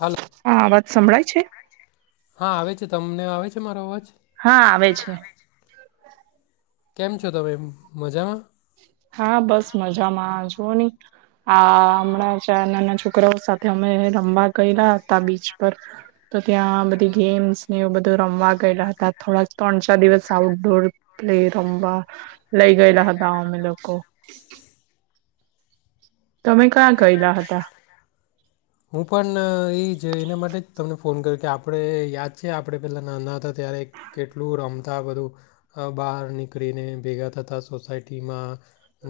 હાલો સાવ જ સંભળાય જ હા આવે છે તમને આવે છે? તમારો અવાજ? હા આવે છે. કેમ છો તમે મજામાં? હા બસ મજામાં જુઓની, આ હમણાં જ આ નાનાં છોકરાઓ સાથે અમે રમવા ગયેલા હતા બીચ પર, તો ત્યાં બધી ગેમ્સ ને એવું બધું રમવા ગયેલા હતા થોડા ત્રણ ચાર દિવસ આઉટઢોર પ્લે રમવા લઈ ગઈલા હ ક્યાં તમે કયા ગયેલા હતા? ગયેલા? હું પણ એ જ એના માટે તમને ફોન કર્યો કે આપણે યાદ છે આપણે પહેલાં નાના હતા ત્યારે કેટલું રમતા બધું, બહાર નીકળીને ભેગા થતા સોસાયટીમાં,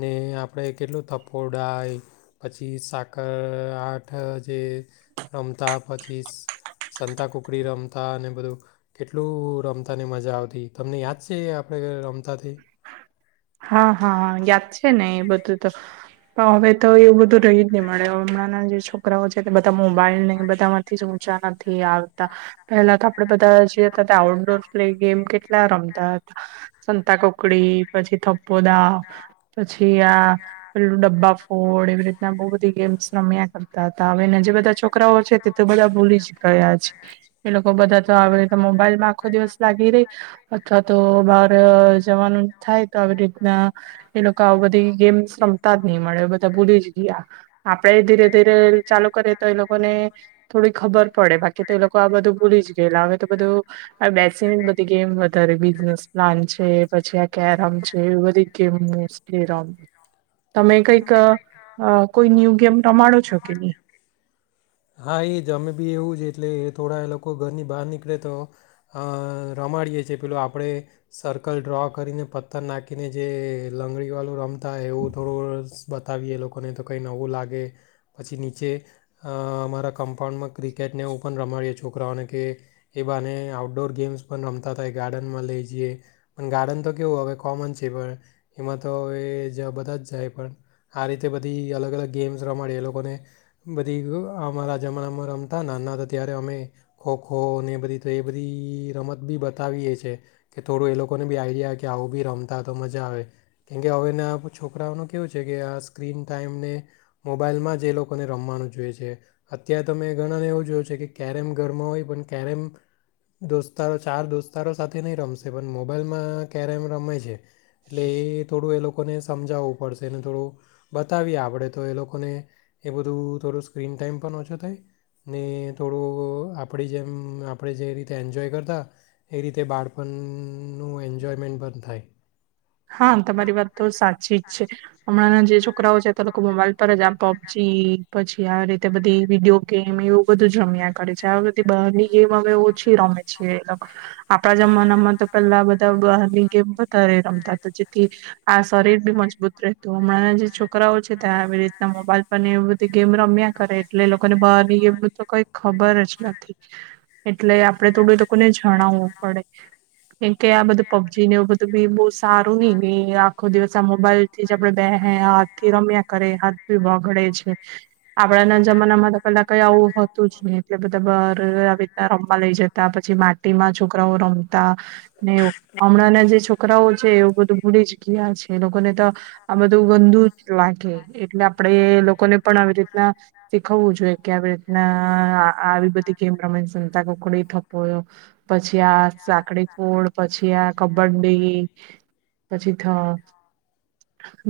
ને આપણે કેટલું થપોડાય પછી સાકર આઠ જે, રમતા પછી સં સંતા કુકડી રમતા અને બધું, કેટલું રમતાને મજા આવતી તમને યાદ છે આપણે રમતાથી? હા હા યાદ છે ને એ બધું તો. પણ હવે તો એવું બધું રહી જ નહી મળે હમણાંના જે છોકરાઓ છે બધા મોબાઈલ નહી બધામાંથી જ ઊંચા નથી આવતા. પહેલા તો આપડે બધા જે હતા આઉટડોર પ્લે ગેમ કેટલા રમતા. સંતા કોકડી પછી થપ્પો દાવ, પછી આ પેલું ડબ્બા ફોડ એવી રીતના બહુ બધી ગેમ્સ રમ્યા કર તા તા હવેના જે બધા છોકરાઓ છે તે તો બધા ભૂલી જ ગયા છે, એ લોકો બધા તો આવે મોબાઈલ માં આખો દિવસ લાગી રહી, અથવા તો બાર અ જવાનું થાય તો આવી રીતના, એ લોકો આવ બધી ગેમ્સ રમતા જ નહી મળે બધા ભૂલી જ ગયા, આપડે ધીરે ધીરે ચાલુ કરે તો એ લોકોને, થોડી ખબર પડે બાકી તો એ લોકો આ બધું ભૂલી જ ગયેલા હવે તો બધું, બેસીને બધી ગેમ વધારે બિઝનેસ પ્લાન છે, પછી આ કેરમ છે એવી બધી ગેમ રમેં. તમે કઈક કોઈ ન્યુ ગેમ રમાડો છો કે ની? હા એ જમે બી એવું જ એટલે થોડા એ લોકો ઘરની બહાર નીકળે તો, અ રમાડીએ છે પેલો, આપણે સર્કલ ડ્રો કરીને પથ્થર નાખીને જે લંગડીવાળું રમતા એવું થોડું બતાવીએ લોકોને તો કંઈ નવું લાગે, પછી નીચે અમારા કમ્પાઉન્ડમાં ક્રિકેટને એવું પણ રમાડીએ છોકરાઓને કે, એ બાને આઉટડોર ગેમ્સ પણ રમતા થાય ગાર્ડનમાં લઈ જઈએ, પણ ગાર્ડન તો કેવું હવે કોમન છે, પણ એમાં તો હવે બધા જ જાય પણ, આ રીતે બધી અલગ અલગ ગેમ્સ રમાડીએ એ લોકોને. બધી અમારા જમાણામાં રમતા નાના તા ત્યારે અમે, ખોખો ને એ બધી તો એ બધી રમત બી બતાવીએ છીએ, કે થોડું એ લોકોને બી આઈડિયા કે આવું બી રમતા તો મજા આવે, કેમકે હવેના છોકરાઓનું કેવું છે કે આ સ્ક્રીન ટાઈમને, મોબાઈલમાં જ એ લોકોને રમવાનું જોઈએ છે, અત્યારે તમે ગણા ને એવું જોયું છે કે કેરમ ઘરમાં હોય પણ કેરમ, દોસ્તારો ચાર દોસ્તારો સાથે નહી રમશે પણ મોબાઈલમાં કેરમ રમે છે. એટલે એ થોડું એ લોક લોકોને સમજાવવું પડશે અને થોડું, બતાવીએ આપડે તો એ લોકોને એ બધું થોડું સ્ક્રીન ટાઈમ પણ ઓછો થાય, ને થોડું આપણી જેમ આપણે જે રીતે એન્જોય કરતા, એ રીતે બાળપણનું એન્જોયમેન્ટ પણ થાય. હા તમારી વાત તો સાચી જ છે. હમણાંના જે છોકરાઓ છે તે લોકો મોબાઈલ પર જ આ પબજી પછી આવી રીતે બધી વિડીયો ગેમ એવું બધું જ રમ્યા કરે છે. આ બધી બહારની ગેમ અમે ઓછી રમે છે એ લોક. આપડા જમાનામાં તો પેલા બધા બહાર ની ગેમ વધારે રમતા. તો જેટી આ શરીર બી મજબૂત રહેતું. હમણાં જે છોકરાઓ છે ત્યાં આવી રીતના મોબાઈલ પર ને એ બધી ગેમ રમ્યા કરે એટલે એ લોકોને બહાર ની ગેમનું તો કઈ ખબર જ નથી. એટલે આપડે તો બી એ લોકોને જણાવવું પડે કેમ કે આ બધું પબજી ને એવું બધું બી બોવ સારું નહિ [unintelligible] આખો દિવસ આ મોબાઈઇલ થી જ આપડે બે હે હાથથી રમ્યા કરે, હાથ બી વગડે છે. આપણાના જમાનામાં તો પેલા કઈ આવું હતું જ નહી એટલે બધા બહાર આવી રીતના રમવા લઈ જતા, પછી માટીમાં છોકરાઓ રમતા ને એવું. હમણાંના જે છોકરાઓ બધું ભૂલી જ ગયા છે. એ લોકોને તો આ બધું ગંદુ જ લાગે એટલે આપડે લોકોને પણ આવી રીતના શીખવવું જોઈએ કે આવી રીતના આ આ આવી બધી ગેમ રમે, સંતાકુકડી, થપ્પો પછી આ સાકડી ફોડ પછી આ કબડ્ડી. પછી થ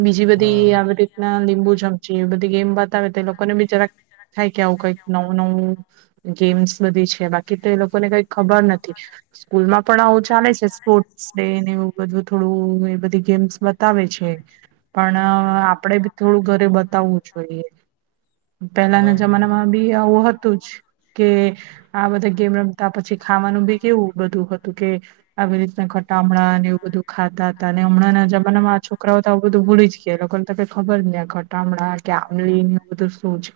બીજી હા બધી આવી રીતના લીંબુ ચમચી એ બધી ગેમ બતાવે તો એ લોકોને બી જરાક થાય કે આવું કઈક નવું-નવું ગેમ્સ બધી છે, બાકી તો એ લોકોને કઈ ખબર નથી. સ્કૂલમાં પણ આવું ચાલે છે સ્પોર્ટસ ડે ને એવું થોડું એમ. બધી ગેમ્સ બતાવે છે પણ અહ આપડે બી થોડું ઘરે બતાવવું જોઈએ. પહેલાના હા હા જમાનામાં બી આવું હતું જ કે આ બધા ગેમ રમતા, પછી ખાવાનું બી કેવું બધું હતું કે આવી રીતના ખટા આમળા ને એવું બધું ખાતા હતા અને ઓન હમણાંના જમાનામાં આ છોકરાઓ તો આવું બધું ભૂલી જ ગયા. એ લોકોને તો કઈ ખબર નહી. [unintelligible] કે આંલી ને બધું શું છે,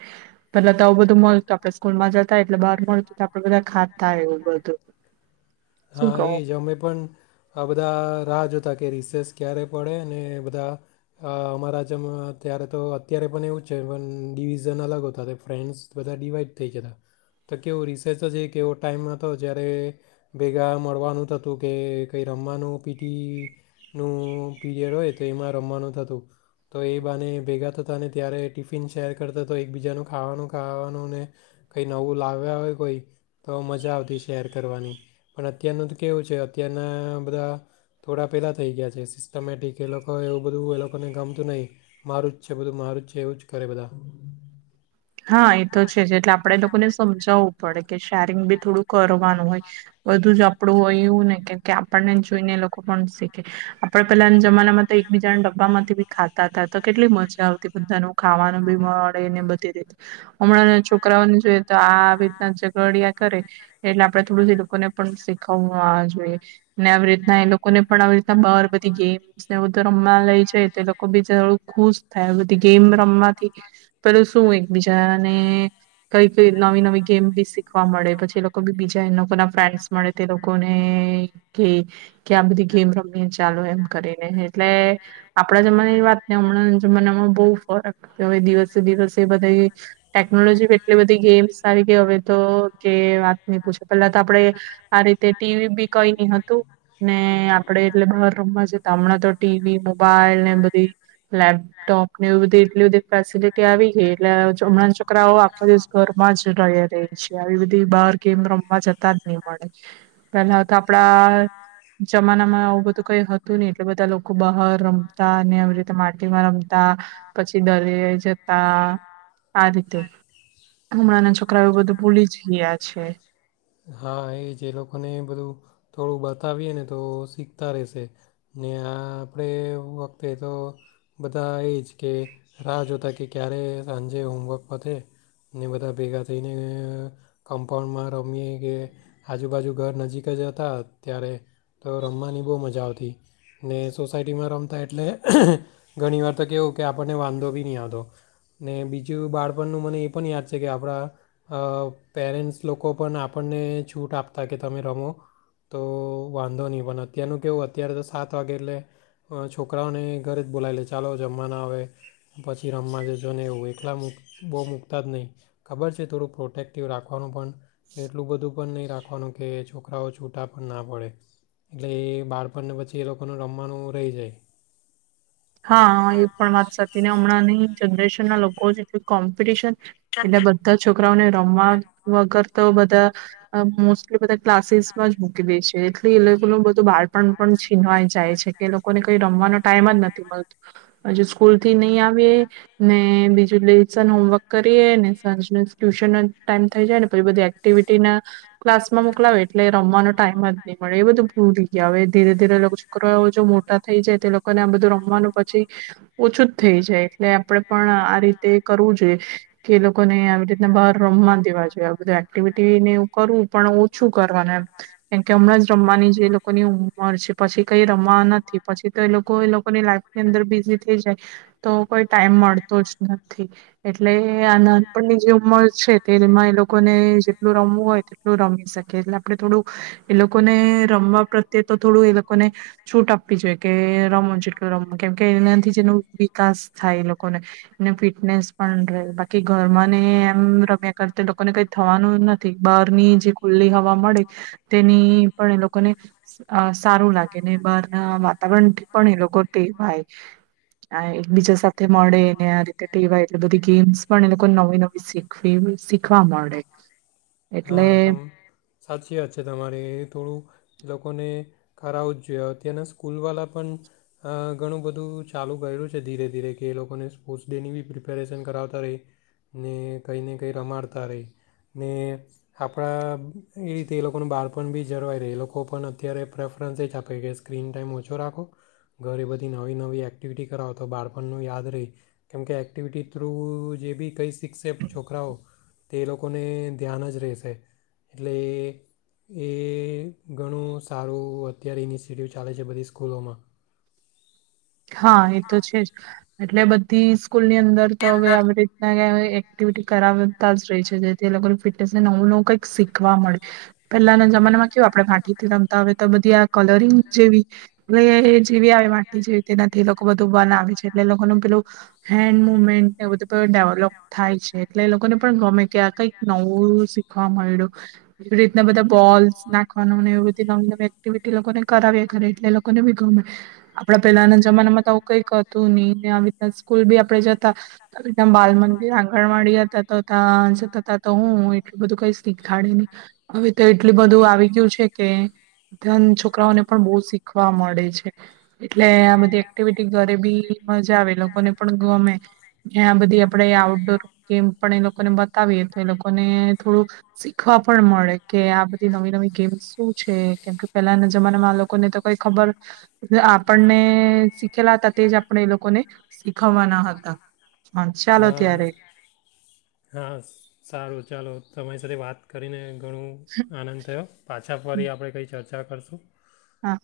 પેલા તો આવ બધું મલતું, આપણે સ્કૂલમાં જતા એટલે બહાર પણ આપડે બધા ખાતા એવું બધું. શું હા કહુ? એ જ તા કે રિસેસ ક્યારે પડે અને બધા અહ અમારા જમ અહ ત્યારે તો અત્યારે પણ એવું જ છે. પણ ડિવિઝન અલગ હોતા, તે ફ્રેન્ડ્સ બધા ડિવાઈડ થઈ જત. તો કેવું રિસેર્ચ જ એ કેવો ટાઈમ હતો જ્યારે ભેગા મળવાનું થતું કે કંઈ રમવાનું પીટી નું પીરિયડ હોય તો એમાં રમવાનું થતું. તો એ બાને ભેગા થતાં ને ત્યારે ટિફિન શેર કરતા તો એકબીજાનું ખાવાનું ખાવાનું ને કંઈ નવું લાવ્યા હોય કોઈ તો મજા આવતી શેર કરવાની. પણ અત્યારનું તો કેવું છે અત્યારના બધા થોડા પહેલાં થઈ ગયા છે સિસ્ટમેટિક, એ લોકો એવું બધું એ લોકોને ગમતું નહીં. મારું જ છે, બધું મારું જ છે, એવું જ કરે બધા. હા. એ તો છે જ જે એટલે આપડે એ લોકોને સમજાવવું પડે. કે શેરિંગ બી થોડું કરવાનું હોય. બધું જ આપડું હોય એવું ને કે કે આપણને જોઈને એ લોકો પણ શીખે. આપણ પેલાના જમાના માં તો એકબીજાને ડબ્બામાંથી બી ખાતા હતા તા. તો કેટલી મજા આવતી બધાનું ખાવાનું બી મળે ને બધી રીત હમણાંના છોકરાઓને જોઈએ તો આ આવી રીતના ઝઘડિયા કરે. એટલે આપડે થોડું જ એ લોકોને પણ શીખવા જોઈએ. ને આવી રીતના એ લોકોને પણ આવી રીતના બહાર બધી ગે [unintelligible] રમવા લઈ જાય, તે લોકો બીચારું ખુશ થાય બધી ગેમ રમવાથી પેલું શું હોય બીજાને કઈ-કઈ નવી-નવી ગેમ બી શીખવા મળે, પછી એ લોકો બી બીજા એ લોકો ના ફ્રેન્ડસ મળે તે લોકોને કે, કે આ બધી ગેમ રમીએ ચાલો કરીને એટલે આપણા જમાનાની વાત હમણાં જમાનામા બહુ ફરક હવે દિવસે-દિવસે વધ ટે ટેકનોલોજી ભી એટલી બધી ગેમ્સ આવી ગઈ, હવે તો કે વાત ન પૂછો. પેલા તો આપડે આ રીતે ટીવી બી કઈ ની હતું ને આપડે એટલે બહારનું હમણાં તો ટીવી, મોબાઈલ ને બધી લેપટોપ ને એ બધી એટલી બધી ફેસિલિટી આવી ગઈ અહ હમણાંના છોકરાઓ આખો દિવસ ઘરમાં જ રહ્યા રહે છે. આવી બધી બહાર ગેમ રમવા જતા જ નહી મળે. પેલા તો આપડા જમાના માં આવું બધું કઈ [unintelligible] એટલા બધા લોકો બહાર રમતા, ને આવી રીતે માટીમાં રમતા, પછી દરીયે જતા આ રીતે, હમણાંના છોકરાઓ બધું ભૂલી જ ગયા છે. હા એ જ એ લોકોને બધું થોડું બતાવીએ ને તો શીખતા રહેશે. ને આ આપણે વખતે તો બધા એ જ કે રાહ જોતા કે ક્યારે સાંજે હોમવર્ક પતે. ને બધા ભેગા થઈને કમ્પાઉન્ડમાં રમીએ કે આજુબાજુ ઘર નજીક જ હતા. ત્યારે તો રમવાની બહુ મજા આવતી. ને સોસાયટીમાં રમતા એટલે અહ.. અહ.. ઘણી વાર તો કેવું કે આપણને વાંધો બી નહીં આવદો ને બીજું બાળપણનું મને એ પણ યાદ છે, કે આપણા પેરેન્ટ્સ લોકો પણ આપણને છૂટ આપતા, કે તમે રમો તો વાંધો નહીં પણ અત્યારનું કેવું હત અત્યારે તો સાત વાગે એટલે છોકરાઓને ઘરે જ બોલાવી લે ચાલો જમવા, ના આવે પછી રમવા જજો ને એવું એકલા મક બહુ મૂકતા જ નહીં, ખબર છે થોડું પ્રોટેક્ટિવ રાખવાનું પણ એટલું બધું પણ નહીં રાખવાનું કે છોકરાઓ છૂટા પણ ના પડે એટલે એ બાળપણ આપણને પછી એ લોકોનું રમવાનું રહી જાય. હા. એ પણ વાત સાચી ને હમણાં નહી જનરેશન ના લોકો જેટું કોમ્પિટિશન એટલે બધા છોકરાઓને રમવા વગર તો બધા મોસટલી ક્લાસીસમાં જ મુકી દે છે એટ એ લોકો બધું બાળ પણ પણ છીનવાઈ જાય છે. એ લોકોને કઈ રમવાનો ટાઈમ જ નથી. હજુ સ્કૂલ થી નહી આવી, ને બીજું લેસન હોમવર્ક કરીએ ને સાંજ ટ્યુશન ન ટાઈમ થઈ જાય, ને પછી બધી એક્ટિવિટી ના ક્લાસમાં મોકલાવે, એટલે રમવાનો ટાઈમ જ નહી મળે. એ બધું ભૂલ થ ગ હવે ધીરે-ધીરે છોકરા જો મોટા થઈ જાય તે લોકોને આ બધું ર પછી ઓછું જ થઈ જાય એટલે આપણેે પણ આ રીતે કરવું જોઈએ કે એ લોકોને આવી રીતને બહાર રમવા દવા જોઈએ બધું એક્ટિવિટીને એ કરવું પણ ઓછું કરવાનું એમ કેમકે હમણાં જ રમવાની છે એ લોકોની ઉંમર છે પછી કઈ રમવા નથી પછી તો એ લોકો એ લોકોની લફ ની અંદર બિઝી થઈ જાય તો કોઈ ટાઈમ મળતો જ નથી એટલે આ નાનપણની જે ઉંમર છે તેમાં એ લોકોને જેટલું રમવું હોય તેટલું રમી શકે એટલે આપણે થોડું એ લોકોને રમવા પ્રત્યે તો થોડું એ લોકોને છૂટ આપવી જોઈએ કે રમો જેટ કેમ કે એનાથી જેનો વિકાસ થાય એ લોકોને એને ફિટનેસ પણ રહે બાકી ઘરમાં ને એમ રમ્યા કરતા લોકોને કઈ થવાનું નથી બહારની જે ખુલ્લી હવા મળે તેની પણ એ લોકોને સારું લાગે ને બહાર ના વાતાવરણથી પણ એ લોકો વાય એકબીજા સાથે મળે એને આ રીતે ટેવાય એટલે બધી ગેમ્સ પણ એ લોકો નવી નવી શીખવી શીખવા મળે એટલે હા ત સાચી વાત છે તમારે થોડું કરું જ જો અતારના સ્કૂલ વાળા પણ ઘણું બધું ચાલુ કર્યું છે ધીરે ધીરે કે એ લોકોને સ્પોર્ટ્સ ડે ની પ્ર પ્રિપેરેશન કરાવતા રહી ને કંઈ ને કં રમાડતા રહી ને આપણા એ રીતે એ લોકોનું બાળપણ બી જળવાય રહે એ લોકો પણ અત્યારે પ્રેફરન્સ એ જ આપે કે સ્ક્રીન ટાઈમ ઓછો રાખો ઘરે બધી નવી નવી એક્ટિવિટી કરાવો તો બાળપણનું યાદ રહે કેમકે એક્ટિવિટી થ્રુ જે બી કંઈ શીખશે છોકરાઓ તે લોકોને ધ્યાન જ રહેશે એટલે એ ઘણું સારું અત્યારે ઇનિશિએટિવ ચાલે છે બધી સ્કૂલોમાં હા એ તો છે જ એટલે બધી સ્કૂલ ની અંદર તો હવે આવી રીતના કય એક્ટિ કરાવતા જ રહી છે જેથી અલગ અલગ ફિટનેસ ને નવું નવું કંઈક શીખવા મળે પેલાના જમાનામાં કેવું આપણે રમતા હવે તો બધી આ કલરિંગ જેવી જેવી આવે વાટી જે તેનાથી લોકો બધું બન આવે છે એટલે લોકોનું પેલું હેન્ડ મુવમેન્ટ એ બધુંેું ડેવલોપ થાય છે એટલે એ લોકોને પણ ગમે કે આ કઈક નવું શીખવા મળ્યું એવી રીતના બધા બોલ્સ નાખવા નવી નવી એક્ટિવિટી લોકોને કરાવી ઘે એટલે લોકોને બી ગમે આપ પેલાના જમાનામાં તો આવું કઈતું નહ ને રી સ્કૂલ બી આપે જતા બાલ મંદિર, આંગણવાડી હતા તો ત્યાં જતા હતા તો હું એટલું બધું કઈ શીખાડે નહી, હવે તો એટલું બધું આવી ગયું છે. કે ધ્યાન છોકરાઓને પણ બહુ શીખવા મળે છે. એટલે આ બધી એક્ટિવિટી ઘરે બી મજા આવે લોકોને પણ ગમે, અને આ બધી આપડે આઉટડોર ગેમ પણ એ લોકોને બતાવીએ તો એ લોકોને થોડું, શીખવા પણ મળે કે આ બધી નવી નવી ગેમ્સ શું છે કેમ કે પેલાના જમાનામાં આ લોકો ને તો કઈ ખબર આપને શીખેલા હતા તે જ આપણે એ લોકોને, શીખવાવાના હતા, હ ચાલો હા ત્યારે. હા સારું ચાલો તમારી સાથે વાત કરીને ઘણો આનંદ થયો, પાચ વા આપણે કઈ [unintelligible] હા.